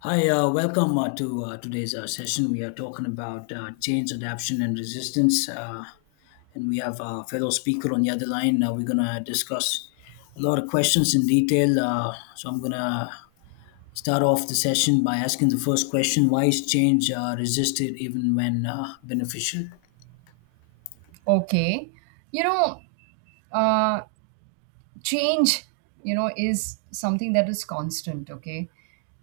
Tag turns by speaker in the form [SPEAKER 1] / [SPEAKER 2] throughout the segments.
[SPEAKER 1] Hi, welcome to today's session. We are talking about change, adaption, and resistance. And we have a fellow speaker on the other line. We're going to discuss a lot of questions in detail. So I'm going to start off the session by asking the first question: why is change resisted even when beneficial?
[SPEAKER 2] Okay. You know, uh, Change, you know, is something that is constant, okay?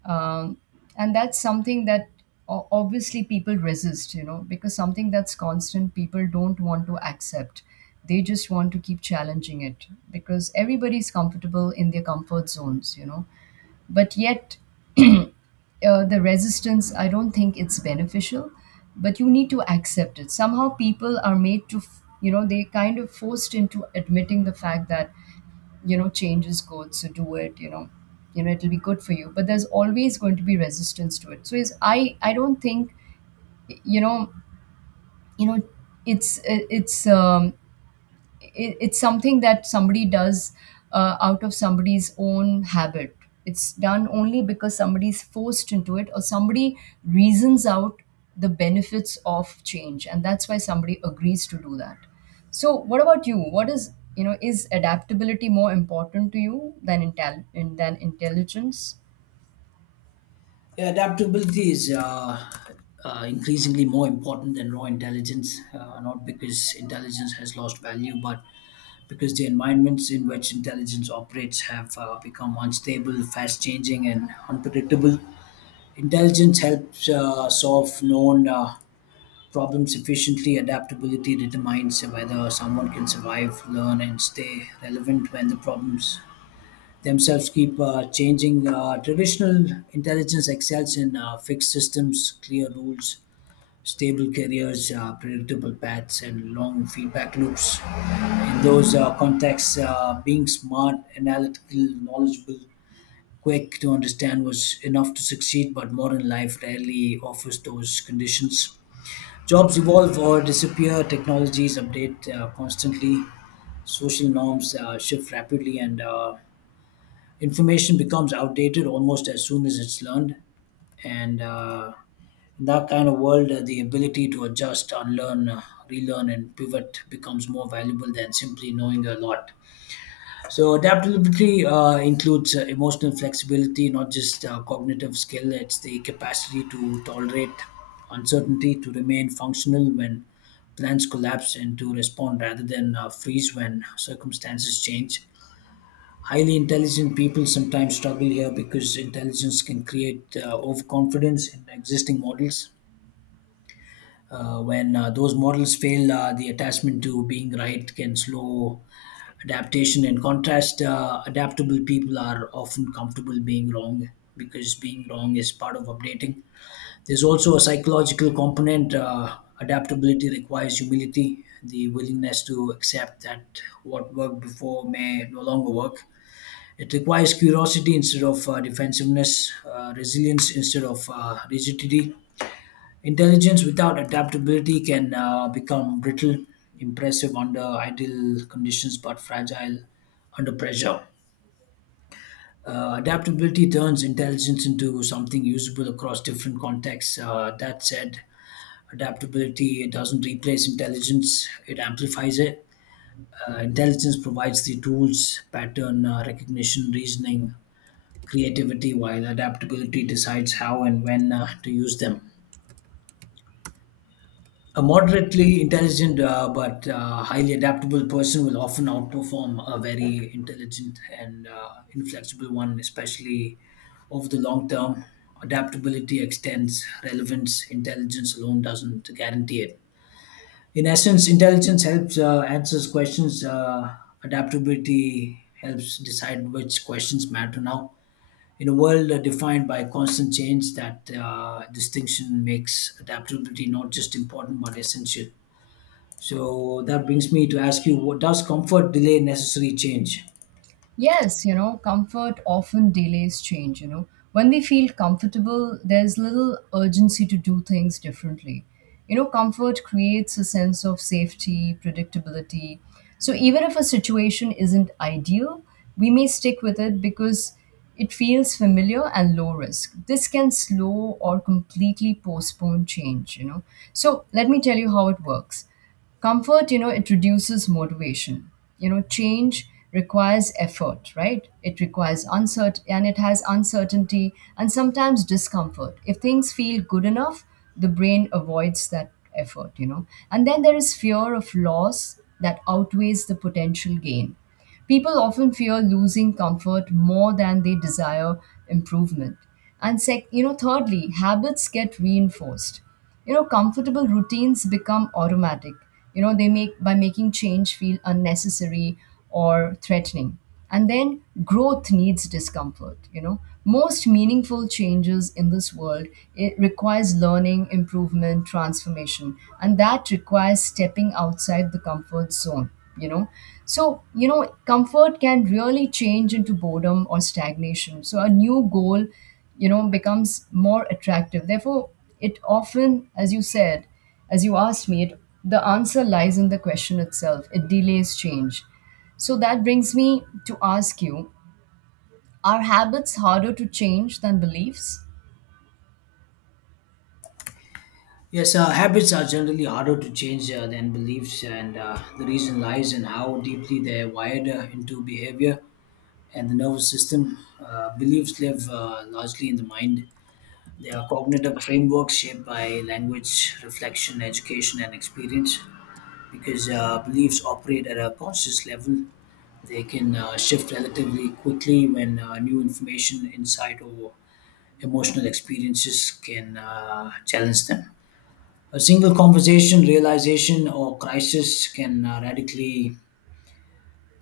[SPEAKER 2] Um, and that's something that obviously people resist, you know, because something that's constant, people don't want to accept. They just want to keep challenging it because everybody's comfortable in their comfort zones, you know. But yet, the resistance, I don't think it's beneficial, but you need to accept it. Somehow people are made to, they kind of forced into admitting the fact that, you know, change is good, so do it, you know, it'll be good for you. But there's always going to be resistance to it. So is I don't think, you know, you know, it's it's something that somebody does out of somebody's own habit. It's done only because somebody's forced into it or somebody reasons out the benefits of change, and that's why somebody agrees to do that. So, what about you? What is you know is adaptability more important to you than than intelligence?
[SPEAKER 1] Yeah, adaptability is increasingly more important than raw intelligence, not because intelligence has lost value, but because the environments in which intelligence operates have become unstable, fast changing, and unpredictable. Intelligence helps solve known problems efficiently. Adaptability determines whether someone can survive, learn, and stay relevant when the problems themselves keep changing. Traditional intelligence excels in fixed systems, clear rules, stable careers, predictable paths, and long feedback loops. In those contexts, being smart, analytical, knowledgeable, quick to understand was enough to succeed, but modern life rarely offers those conditions. Jobs evolve or disappear, technologies update constantly, social norms shift rapidly, and information becomes outdated almost as soon as it's learned. And in that kind of world, the ability to adjust, unlearn, relearn, and pivot becomes more valuable than simply knowing a lot. So, adaptability includes emotional flexibility, not just cognitive skill. It's the capacity to tolerate uncertainty, to remain functional when plans collapse, and to respond rather than freeze when circumstances change. Highly intelligent people sometimes struggle here because intelligence can create overconfidence in existing models. When those models fail, the attachment to being right can slow adaptation. In contrast, adaptable people are often comfortable being wrong because being wrong is part of updating. There's also a psychological component. Adaptability requires humility, the willingness to accept that what worked before may no longer work. It requires curiosity instead of defensiveness, resilience instead of rigidity. Intelligence without adaptability can become brittle, impressive under ideal conditions, but fragile under pressure. Adaptability turns intelligence into something usable across different contexts. That said, adaptability doesn't replace intelligence, it amplifies it. Intelligence provides the tools, pattern recognition, reasoning, creativity, while adaptability decides how and when to use them. A moderately intelligent but highly adaptable person will often outperform a very intelligent and inflexible one, especially over the long term. Adaptability extends relevance, intelligence alone doesn't guarantee it. In essence, intelligence helps answers questions, adaptability helps decide which questions matter now. In a world defined by constant change, that distinction makes adaptability not just important but essential. So that brings me to ask you, what does comfort delay necessary change?
[SPEAKER 2] Yes, you know, comfort often delays change, you know. When we feel comfortable, there's little urgency to do things differently. You know, comfort creates a sense of safety, predictability. So even if a situation isn't ideal, we may stick with it because it feels familiar and low risk. This can slow or completely postpone change, you know. So let me tell you how it works. Comfort, you know, it reduces motivation. You know, change requires effort, right? It requires uncertain and it has uncertainty and sometimes discomfort. If things feel good enough, the brain avoids that effort, you know. And then there is fear of loss that outweighs the potential gain. People often fear losing comfort more than they desire improvement. And you know, thirdly, habits get reinforced, you know. Comfortable routines become automatic, you know. They make by making change feel unnecessary or threatening. And then growth needs discomfort, you know. Most meaningful changes in this world, it requires learning, improvement, transformation, and that requires stepping outside the comfort zone, you know. So, you know, comfort can really change into boredom or stagnation, so a new goal, you know, becomes more attractive. Therefore, it often, as you said, as you asked me it, the answer lies in the question itself. It delays change. So that brings me to ask you, are habits harder to change than beliefs?
[SPEAKER 1] Yes, habits are generally harder to change than beliefs, and the reason lies in how deeply they're wired into behavior and the nervous system. Beliefs live largely in the mind. They are cognitive frameworks shaped by language, reflection, education, and experience. Because beliefs operate at a conscious level. They can shift relatively quickly when new information, insight, or emotional experiences can challenge them. A single conversation, realization, or crisis can radically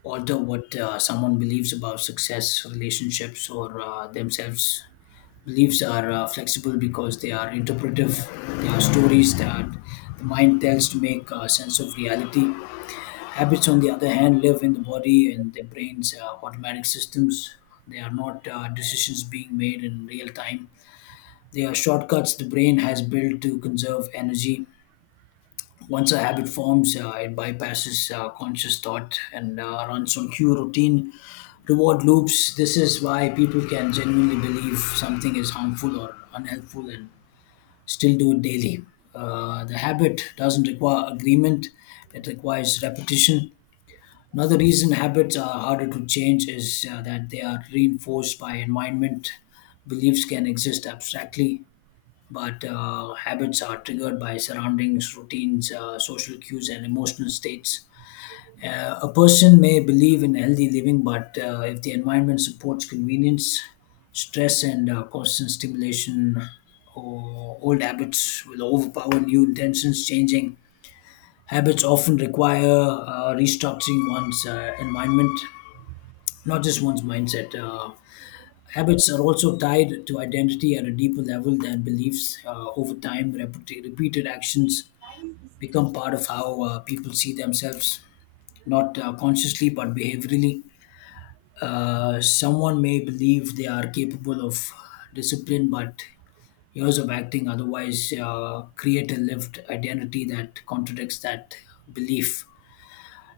[SPEAKER 1] alter what someone believes about success, relationships, or themselves. Beliefs are flexible because they are interpretive. They are stories that the mind tells to make sense of reality. Habits, on the other hand, live in the body and the brain's automatic systems. They are not decisions being made in real time. They are shortcuts the brain has built to conserve energy. Once a habit forms, it bypasses conscious thought and runs on cue routine reward loops. This is why people can genuinely believe something is harmful or unhelpful and still do it daily. The habit doesn't require agreement, it requires repetition. Another reason habits are harder to change is that they are reinforced by environment. Beliefs can exist abstractly, but habits are triggered by surroundings, routines, social cues, and emotional states. A person may believe in healthy living, but if the environment supports convenience, stress, and constant stimulation, or old habits will overpower new intentions. Changing habits often require restructuring one's environment, not just one's mindset. Habits are also tied to identity at a deeper level than beliefs. Over time, repeated actions become part of how people see themselves, not consciously but behaviorally. Someone may believe they are capable of discipline, but years of acting otherwise create a lived identity that contradicts that belief.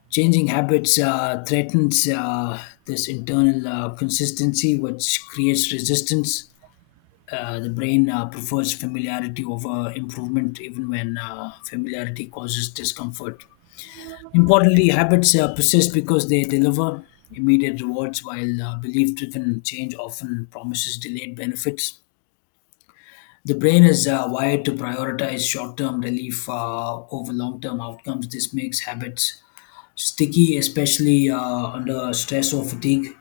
[SPEAKER 1] Changing habits threatens this internal consistency, which creates resistance. The brain prefers familiarity over improvement, even when familiarity causes discomfort. Importantly, habits persist because they deliver immediate rewards, while belief driven change often promises delayed benefits. The brain is wired to prioritize short term relief over long term outcomes. This makes habits sticky, especially under stress or fatigue,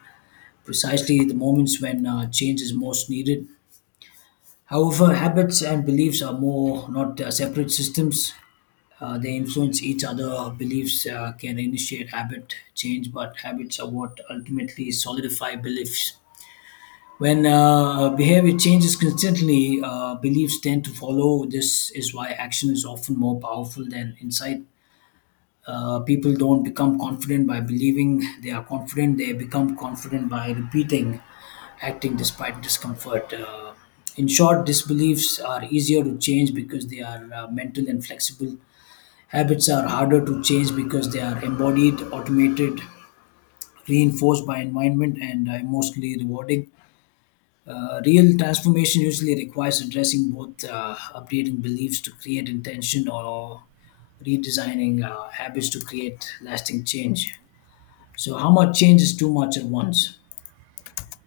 [SPEAKER 1] precisely the moments when change is most needed. However, habits and beliefs are more not separate systems. They influence each other. Beliefs can initiate habit change, but habits are what ultimately solidify beliefs. When behavior changes constantly, beliefs tend to follow. This is why action is often more powerful than insight. People don't become confident by believing they are confident, they become confident by repeating acting despite discomfort. In short, disbeliefs are easier to change because they are mental and flexible. Habits are harder to change because they are embodied, automated, reinforced by environment, and emotionally rewarding. Real transformation usually requires addressing both updating beliefs to create intention or redesigning habits to create lasting change. So, how much change is too much at once?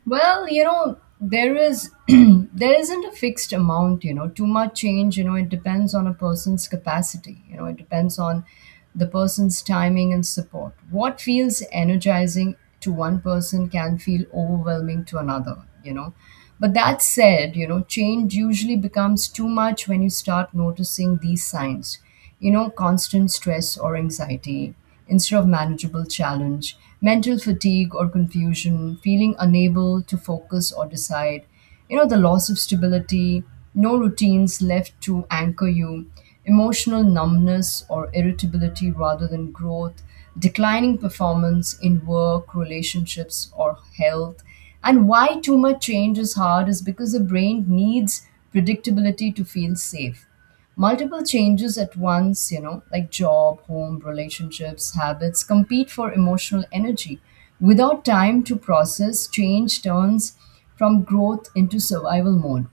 [SPEAKER 2] Well, you know, there is there isn't a fixed amount, you know. Too much change, you know, it depends on a person's capacity. You know, it depends on the person's timing and support. What feels energizing to one person can feel overwhelming to another, you know. But that said, you know, change usually becomes too much when you start noticing these signs. You know, constant stress or anxiety, instead of manageable challenge, mental fatigue or confusion, feeling unable to focus or decide, you know, the loss of stability, no routines left to anchor you, emotional numbness or irritability rather than growth, declining performance in work, relationships, or health. And why too much change is hard is because the brain needs predictability to feel safe. Multiple changes at once, you know, like job, home, relationships, habits, compete for emotional energy. Without time to process, change turns from growth into survival mode.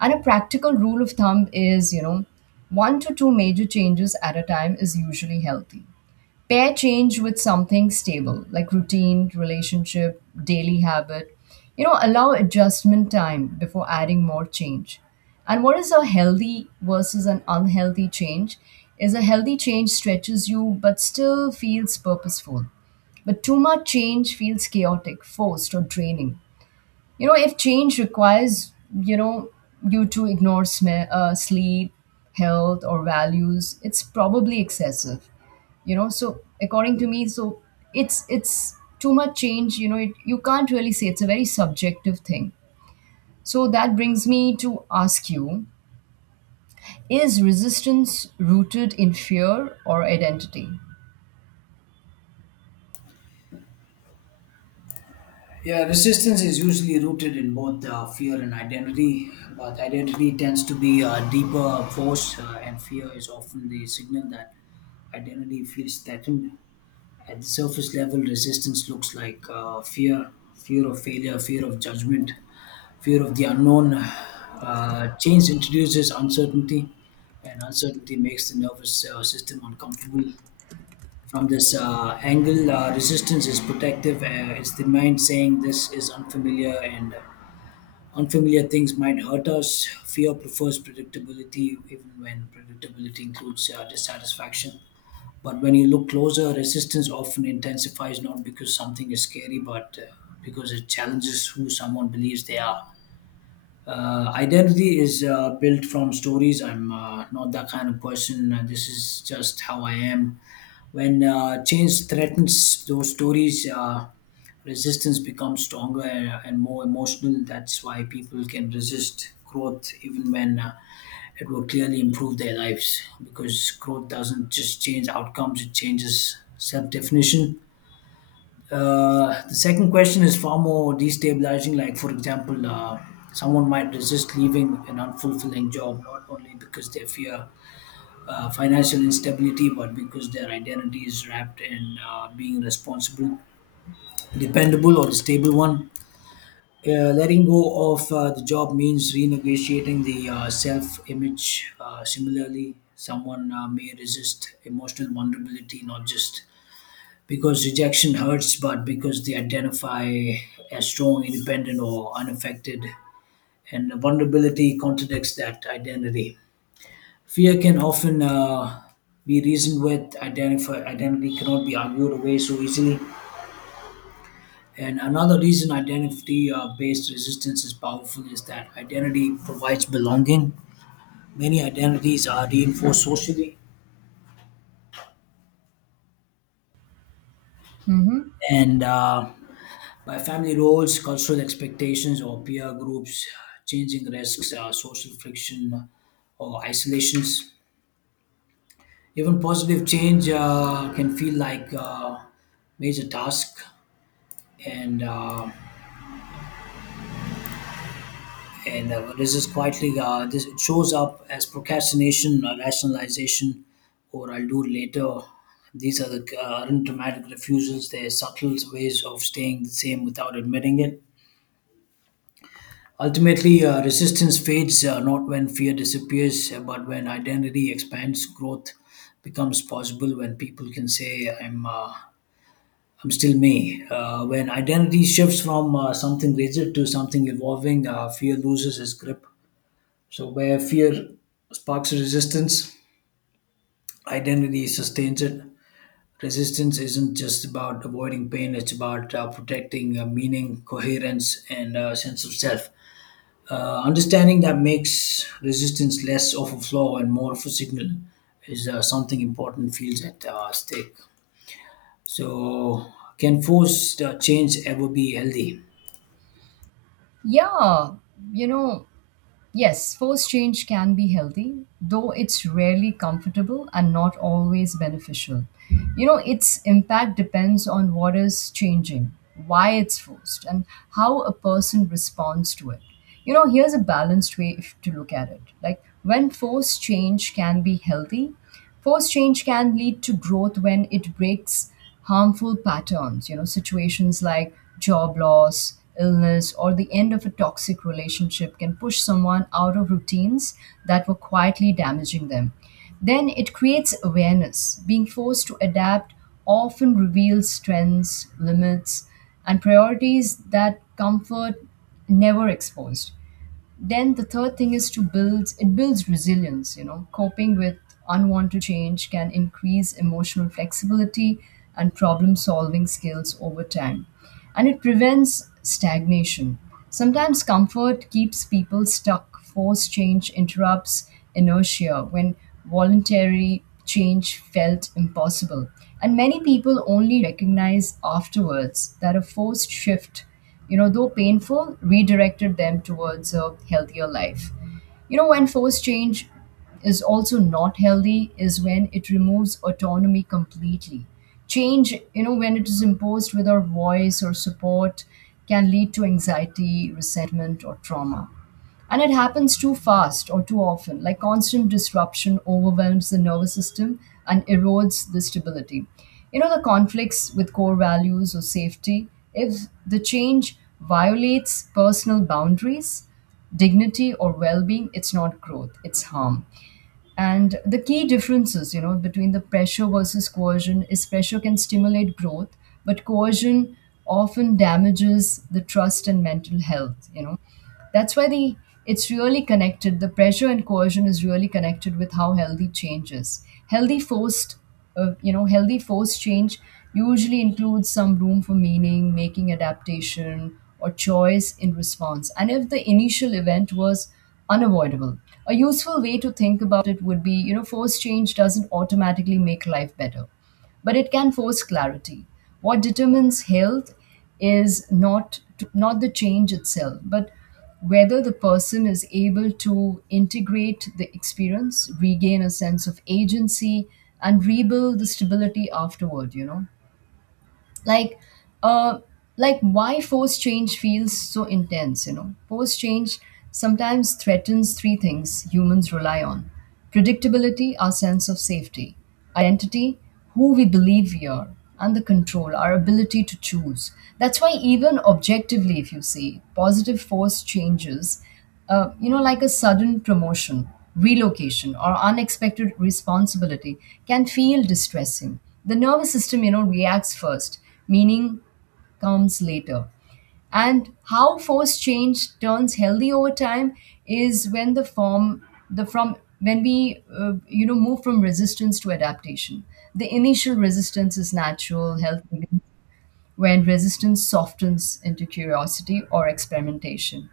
[SPEAKER 2] And a practical rule of thumb is, you know, one to two major changes at a time is usually healthy. Pair change with something stable, like routine, relationship, daily habit. You know, allow adjustment time before adding more change. And what is a healthy versus an unhealthy change? Is a healthy change stretches you but still feels purposeful. But too much change feels chaotic, forced, or draining. You know, if change requires, you know, you to ignore sleep, health, or values, it's probably excessive. You know, so according to me, so it's too much change. You know, it, you can't really say, it's a very subjective thing. So that brings me to ask you: is resistance rooted in fear or identity?
[SPEAKER 1] Yeah, resistance is usually rooted in both fear and identity, but identity tends to be a deeper force, and fear is often the signal that identity feels threatened. At the surface level, resistance looks like fear: fear of failure, fear of judgment, fear of the unknown. Change introduces uncertainty, and uncertainty makes the nervous system uncomfortable. From this angle, resistance is protective. It's the mind saying this is unfamiliar, and unfamiliar things might hurt us. Fear prefers predictability, even when predictability includes dissatisfaction. But when you look closer, resistance often intensifies not because something is scary, but because it challenges who someone believes they are. Identity is built from stories. I'm not that kind of person. This is just how I am. When change threatens those stories, resistance becomes stronger and more emotional. That's why people can resist growth even when it will clearly improve their lives, because growth doesn't just change outcomes, it changes self definition. The second question is far more destabilizing. Like, for example, someone might resist leaving an unfulfilling job not only because they fear financial instability, but because their identity is wrapped in being responsible, dependable, or a stable one. Letting go of the job means renegotiating the self image. Similarly, someone may resist emotional vulnerability, not just because rejection hurts, but because they identify as strong, independent, or unaffected, and vulnerability contradicts that identity. Fear can often be reasoned with, identity cannot be argued away so easily. And another reason identity based resistance is powerful is that identity provides belonging. Many identities are reinforced socially
[SPEAKER 2] Mm-hmm.
[SPEAKER 1] and by family roles, cultural expectations, or peer groups. Changing risks social friction or isolations. Even positive change can feel like major task, and uh, and this is quietly this it shows up as procrastination, rationalization, or I'll do it later. These are the aren't dramatic refusals. They're subtle ways of staying the same without admitting it. Ultimately, resistance fades not when fear disappears, but when identity expands. Growth becomes possible when people can say, I'm still me." When identity shifts from something rigid to something evolving, fear loses its grip. So, where fear sparks resistance, identity sustains it. Resistance isn't just about avoiding pain; it's about protecting meaning, coherence, and sense of self. Understanding that makes resistance less of a flaw and more of a signal. Is something important feels at stake. So, can forced change ever be healthy?
[SPEAKER 2] Yeah, you know. Yes, forced change can be healthy, though it's rarely comfortable and not always beneficial. You know, its impact depends on what is changing, why it's forced, and how a person responds to it. You know, here's a balanced way to look at it. Like, when forced change can be healthy, forced change can lead to growth when it breaks harmful patterns, you know. Situations like job loss, illness, or the end of a toxic relationship can push someone out of routines that were quietly damaging them. Then it creates awareness. Being forced to adapt often reveals strengths, limits, and priorities that comfort never exposed. Then the third thing is to build, it builds resilience, you know. Coping with unwanted change can increase emotional flexibility and problem solving skills over time. And it prevents stagnation. Sometimes comfort keeps people stuck. Forced change interrupts inertia when voluntary change felt impossible, and many people only recognize afterwards that a forced shift, you know, though painful, redirected them towards a healthier life. You know, when forced change is also not healthy, is when it removes autonomy completely. Change, you know, when it is imposed without voice or support, can lead to anxiety, resentment, or trauma. And it happens too fast or too often. Like constant disruption overwhelms the nervous system and erodes the stability. You know, the conflicts with core values or safety, if the change violates personal boundaries, dignity or well-being, it's not growth, it's harm. And the key differences, you know, between the pressure versus coercion, is pressure can stimulate growth but coercion often damages the trust and mental health, you know. That's why the, it's really connected, the pressure and coercion is really connected with how healthy change is. Healthy forced, you know, healthy force change usually includes some room for meaning making, adaptation or choice in response, and if the initial event was unavoidable, a useful way to think about it would be, you know, force change doesn't automatically make life better, but it can force clarity. What determines health is not the change itself, but whether the person is able to integrate the experience, regain a sense of agency, and rebuild the stability afterward, you know? Like uh like why force change feels so intense, you know. Force change sometimes threatens three things humans rely on: predictability, our sense of safety, identity, who we believe we are, and the control, our ability to choose. That's why even objectively, if you see positive force changes, you know, like a sudden promotion, relocation, or unexpected responsibility can feel distressing. The nervous system, you know, reacts first, meaning comes later. And how forced change turns healthy over time is when the form, the from when we, you know, move from resistance to adaptation. The initial resistance is natural, healthy, when resistance softens into curiosity or experimentation,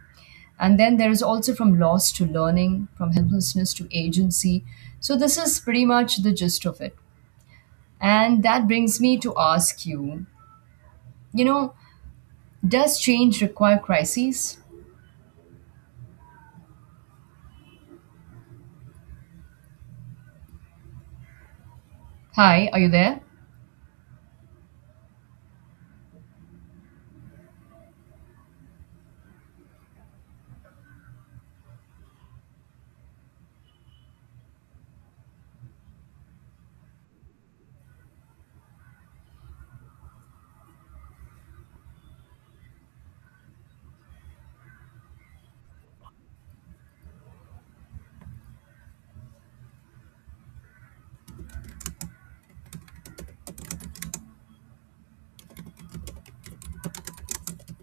[SPEAKER 2] and then there is also from loss to learning, from helplessness to agency. So, this is pretty much the gist of it. And that brings me to ask you, you know, does change require crises? Hi, are you there?